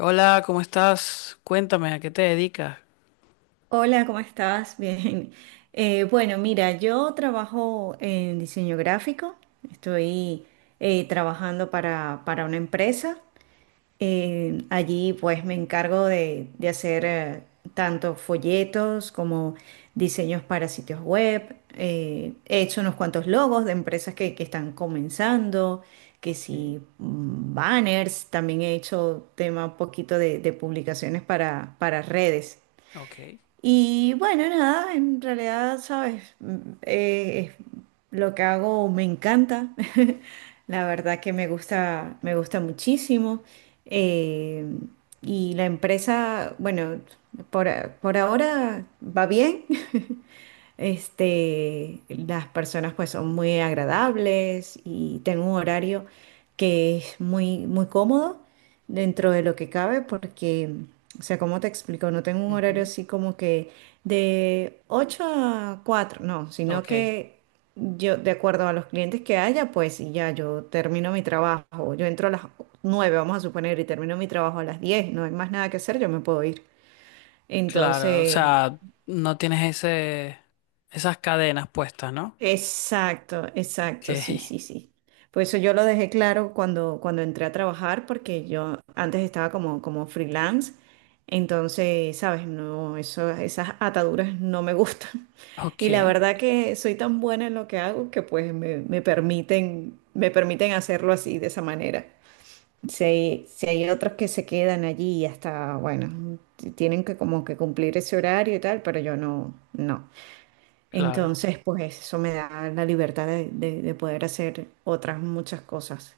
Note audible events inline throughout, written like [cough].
Hola, ¿cómo estás? Cuéntame, ¿a qué te dedicas? Hola, ¿cómo estás? [laughs] Bien. Bueno, mira, yo trabajo en diseño gráfico. Estoy trabajando para una empresa. Allí pues me encargo de hacer tanto folletos como diseños para sitios web. He hecho unos cuantos logos de empresas que están comenzando, que Ok. sí, banners. También he hecho tema un poquito de publicaciones para redes. Ok, Y bueno, nada, en realidad, sabes, lo que hago me encanta. [laughs] La verdad que me gusta muchísimo. Eh, y la empresa, bueno, por ahora va bien. [laughs] Las personas pues son muy agradables y tengo un horario que es muy, muy cómodo dentro de lo que cabe porque, o sea, ¿cómo te explico? No tengo un horario ujú, así como que de 8 a 4, no, sino ok, que yo, de acuerdo a los clientes que haya, pues y ya yo termino mi trabajo, yo entro a las 9, vamos a suponer, y termino mi trabajo a las 10, no hay más nada que hacer, yo me puedo ir. claro, o Entonces, sea, no tienes ese, esas cadenas puestas, ¿no? exacto, Ok, exacto, sí, sí, sí. Por eso yo lo dejé claro cuando entré a trabajar, porque yo antes estaba como freelance, entonces, sabes, no, eso, esas ataduras no me gustan. [laughs] [laughs] Y la ok, verdad que soy tan buena en lo que hago que pues me permiten hacerlo así, de esa manera. Si hay, si hay otros que se quedan allí y hasta, bueno, tienen que como que cumplir ese horario y tal, pero yo no, no. claro, Entonces, pues eso me da la libertad de poder hacer otras muchas cosas,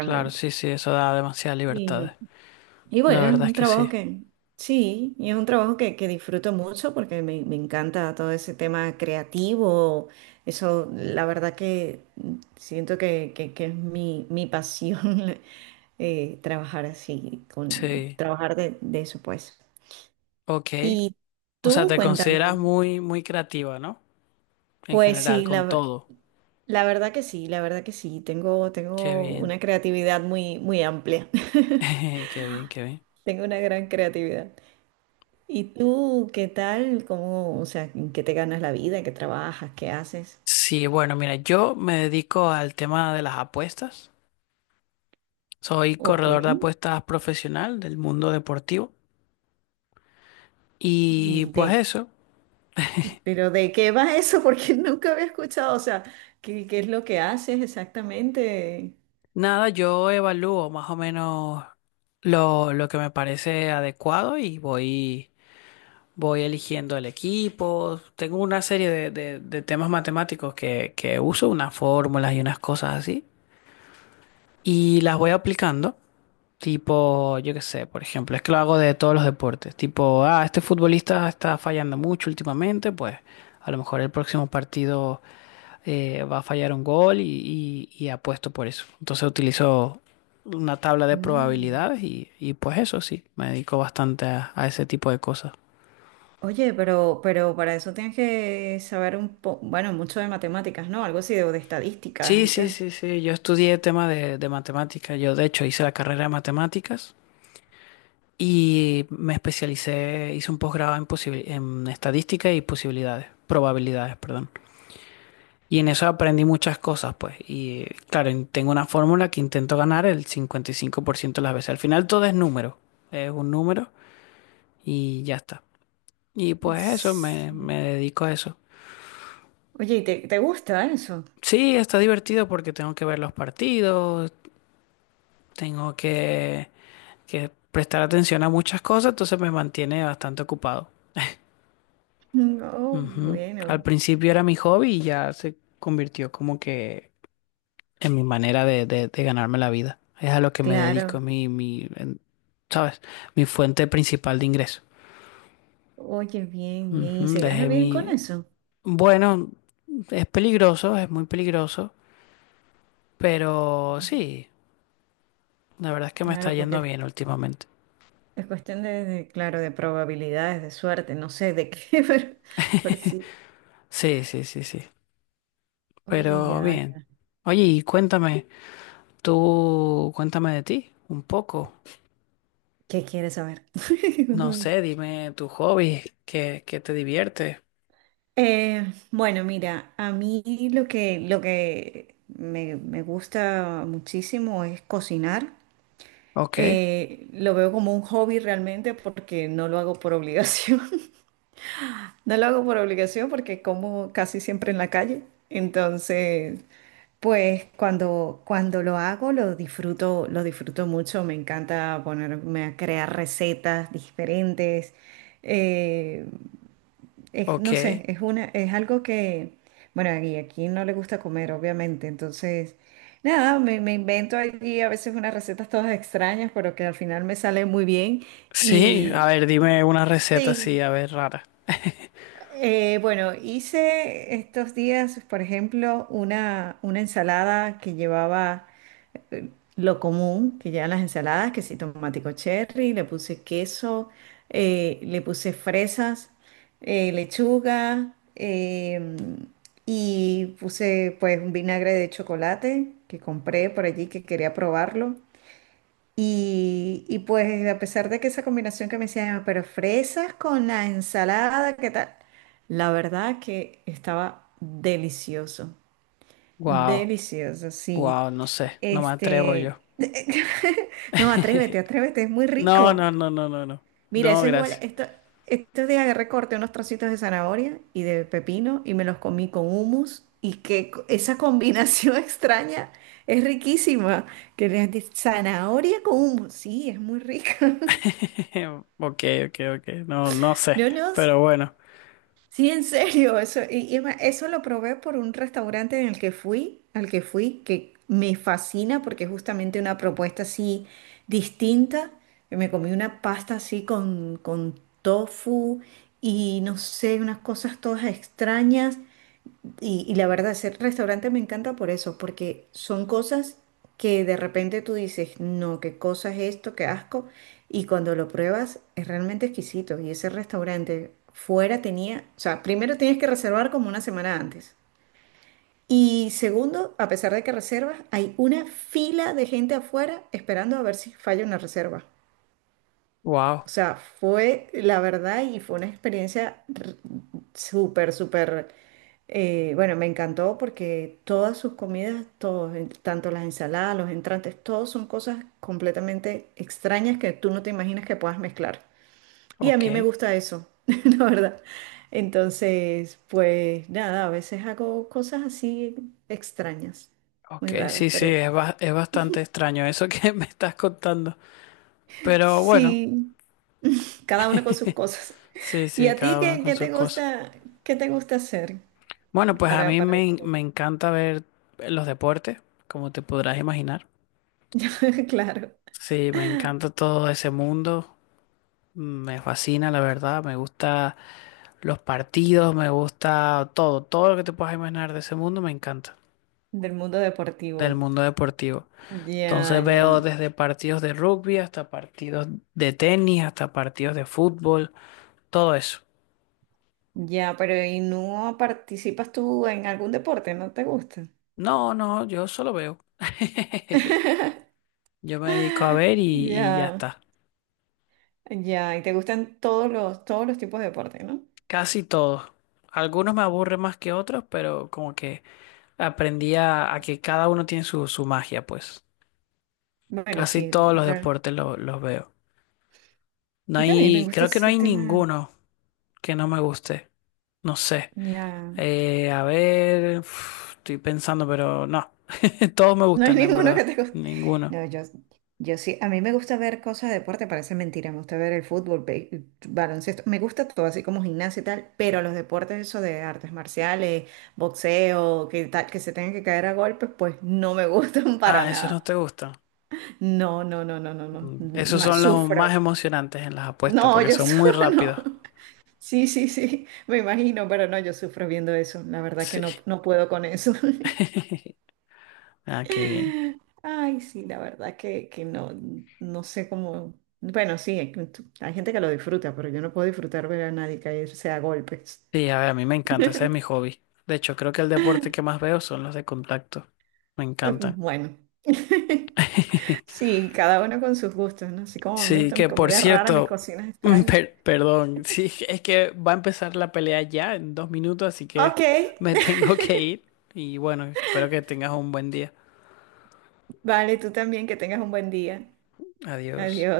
claro, sí, sí, eso da demasiadas Y, libertades, y la bueno, es verdad es un que trabajo sí, que, sí, y es un trabajo que disfruto mucho porque me encanta todo ese tema creativo. Eso, la verdad que siento que es mi, mi pasión. [laughs] Trabajar así, con, sí, trabajar de eso, pues. ok, Y o sea, tú, te consideras cuéntame. muy creativa, ¿no? En Pues general, sí, con todo, la verdad que sí, la verdad que sí. Tengo, qué tengo bien, una creatividad muy, muy amplia. [laughs] [laughs] qué bien, qué bien. Tengo una gran creatividad. ¿Y tú qué tal? ¿Cómo, o sea, en qué te ganas la vida? ¿Qué trabajas? ¿Qué haces? Sí, bueno, mira, yo me dedico al tema de las apuestas. Soy Ok. corredor de apuestas profesional del mundo deportivo. Y ¿Y pues de, eso, pero de qué va eso? [laughs] Porque nunca había escuchado, o sea, ¿qué, qué es lo que haces exactamente? nada, yo evalúo más o menos lo que me parece adecuado y voy, voy eligiendo el equipo. Tengo una serie de, de temas matemáticos que uso, unas fórmulas y unas cosas así. Y las voy aplicando. Tipo, yo qué sé, por ejemplo, es que lo hago de todos los deportes. Tipo, ah, este futbolista está fallando mucho últimamente, pues a lo mejor el próximo partido va a fallar un gol y apuesto por eso. Entonces utilizo una tabla de Mm. probabilidades y pues eso sí, me dedico bastante a ese tipo de cosas. Oye, pero para eso tienes que saber un poco, bueno, mucho de matemáticas, ¿no? Algo así de, o de estadísticas Sí, y sí, tal. sí, sí, yo estudié el tema de matemáticas, yo de hecho hice la carrera de matemáticas y me especialicé, hice un posgrado en, en estadística y posibilidades, probabilidades, perdón. Y en eso aprendí muchas cosas, pues. Y claro, tengo una fórmula que intento ganar el 55% de las veces. Al final todo es número, es un número y ya está. Y pues eso, me, Sí. me dedico a eso. Oye, ¿y ¿te, te gusta eso? Sí, está divertido porque tengo que ver los partidos, tengo que prestar atención a muchas cosas, entonces me mantiene bastante ocupado. Mm. Oh, Ujú. Al bueno, principio era mi hobby y ya se convirtió como que en mi manera de, de ganarme la vida. Es a lo que me dedico, claro. es mi, mi, ¿sabes? Mi fuente principal de ingreso. Oye, bien, bien. ¿Y Ujú, se gana dejé bien con mi... eso? Bueno, es peligroso, es muy peligroso. Pero Mm. sí, la verdad es que me está Claro, porque yendo bien últimamente. es cuestión de, claro, de probabilidades, de suerte, no sé de qué, [laughs] pero por sí. Sí, sí, sí, sí. Oye, Pero ya, bien. ya. Oye, y cuéntame, tú cuéntame de ti un poco. ¿Qué quieres saber? [laughs] No Justamente. sé, dime tu hobby, qué, qué te divierte. Bueno, mira, a mí lo que me gusta muchísimo es cocinar. Ok, Lo veo como un hobby realmente porque no lo hago por obligación. [laughs] No lo hago por obligación porque como casi siempre en la calle. Entonces, pues cuando lo hago lo disfruto mucho. Me encanta ponerme a crear recetas diferentes. Eh, no ok. sé, es es algo que, bueno, y aquí no le gusta comer, obviamente. Entonces, nada, me invento allí a veces unas recetas todas extrañas, pero que al final me salen muy bien. Sí, a Y ver, dime una receta sí. así, a ver, rara. Bueno, hice estos días, por ejemplo, una ensalada que llevaba lo común, que llevan las ensaladas, que sí, tomatico cherry, le puse queso, le puse fresas, lechuga, y puse pues un vinagre de chocolate que compré por allí que quería probarlo. Y pues a pesar de que esa combinación que me decían, "Ah, pero fresas con la ensalada, ¿qué tal?" La verdad que estaba delicioso, Wow, delicioso, sí. wow, no sé, no me atrevo yo. Este, [laughs] no, atrévete, atrévete, es muy No, rico. no, no, no, no, no. Mira, No, eso es igual, gracias. esto, estos días agarré, corté unos trocitos de zanahoria y de pepino y me los comí con hummus y esa combinación [laughs] extraña es riquísima, que le de zanahoria con hummus, sí, es muy rica. [laughs] [laughs] Ok, ok, ok. No, no sé, No, no, pero bueno. sí, en serio, eso, y es más, eso lo probé por un restaurante en el que fui, al que fui, que me fascina porque es justamente una propuesta así distinta. Me comí una pasta así con tofu y no sé, unas cosas todas extrañas. Y la verdad, ese restaurante me encanta por eso, porque son cosas que de repente tú dices, no, qué cosa es esto, qué asco, y cuando lo pruebas es realmente exquisito. Y ese restaurante fuera tenía, o sea, primero tienes que reservar como una semana antes. Y segundo, a pesar de que reservas, hay una fila de gente afuera esperando a ver si falla una reserva. O Wow, sea, fue la verdad y fue una experiencia súper, súper, bueno, me encantó porque todas sus comidas, todos, tanto las ensaladas, los entrantes, todos son cosas completamente extrañas que tú no te imaginas que puedas mezclar. Y a ok. mí me gusta eso, [laughs] la verdad. Entonces, pues nada, a veces hago cosas así extrañas, Ok, muy raras, sí, sí, pero es, es bastante extraño eso que [laughs] me estás contando. Pero bueno, sí. Cada uno con sus [laughs] cosas. sí, ¿Y sí, a ti cada uno qué, con sus cosas. Qué te gusta hacer Bueno, pues a mí para me, me disfrutar? encanta ver los deportes, como te podrás imaginar. [laughs] Claro, Sí, me encanta todo ese mundo. Me fascina, la verdad. Me gusta los partidos, me gusta todo. Todo lo que te puedas imaginar de ese mundo me encanta, del mundo del deportivo. mundo deportivo. Ya, Entonces ya, veo desde partidos de rugby hasta partidos de tenis, hasta partidos de fútbol. Todo eso. ya, pero ¿y no participas tú en algún deporte? ¿No te gusta? No, no, yo solo veo. [laughs] Yo me dedico a ver y ya Ya, está. ya, y te gustan todos los tipos de deporte, ¿no? Casi todos. Algunos me aburren más que otros, pero como que aprendí a que cada uno tiene su, su magia, pues. Bueno, Casi sí, todos los claro. deportes los veo. No Y también me hay, gusta creo que no ese hay tema. ninguno que no me guste. No sé. Ya. A ver, uf, estoy pensando, pero no. [laughs] Todos me ¿No hay [laughs] gustan, en ninguno verdad. que te guste? Ninguno. No, yo sí, a mí me gusta ver cosas de deporte, parece mentira, me gusta ver el fútbol, baloncesto, me gusta todo así como gimnasia y tal, pero los deportes eso de artes marciales, boxeo, que tal, que se tengan que caer a golpes, pues no me gustan [laughs] para Ah, esos no nada. te gustan. No, no, no, no, no, no. Esos son los Sufro. más emocionantes en las apuestas No, porque yo son muy sufro, [laughs] no. rápidos. Sí, sí, sí, me imagino, pero no, yo sufro viendo eso. La verdad que Sí. no, no puedo con eso. [laughs] [laughs] Ah, qué bien. Ay, sí, la verdad que no, no sé cómo. Bueno, sí, hay gente que lo disfruta, pero yo no puedo disfrutar ver a nadie caerse a golpes. Sí, a ver, a mí me encanta, ese es mi hobby. De hecho, creo que el deporte que más veo son los de contacto. Me encantan. Bueno. [laughs] [laughs] Sí, cada uno con sus gustos, ¿no? Así como a mí me Sí, gustan que mis por comidas raras, mis cierto, cocinas [laughs] extrañas. Perdón, sí, es que va a empezar la pelea ya en 2 minutos, así que Ok. me [laughs] [laughs] tengo que ir. Y bueno, espero que tengas un buen día. Vale, tú también, que tengas un buen día. Adiós. Adiós.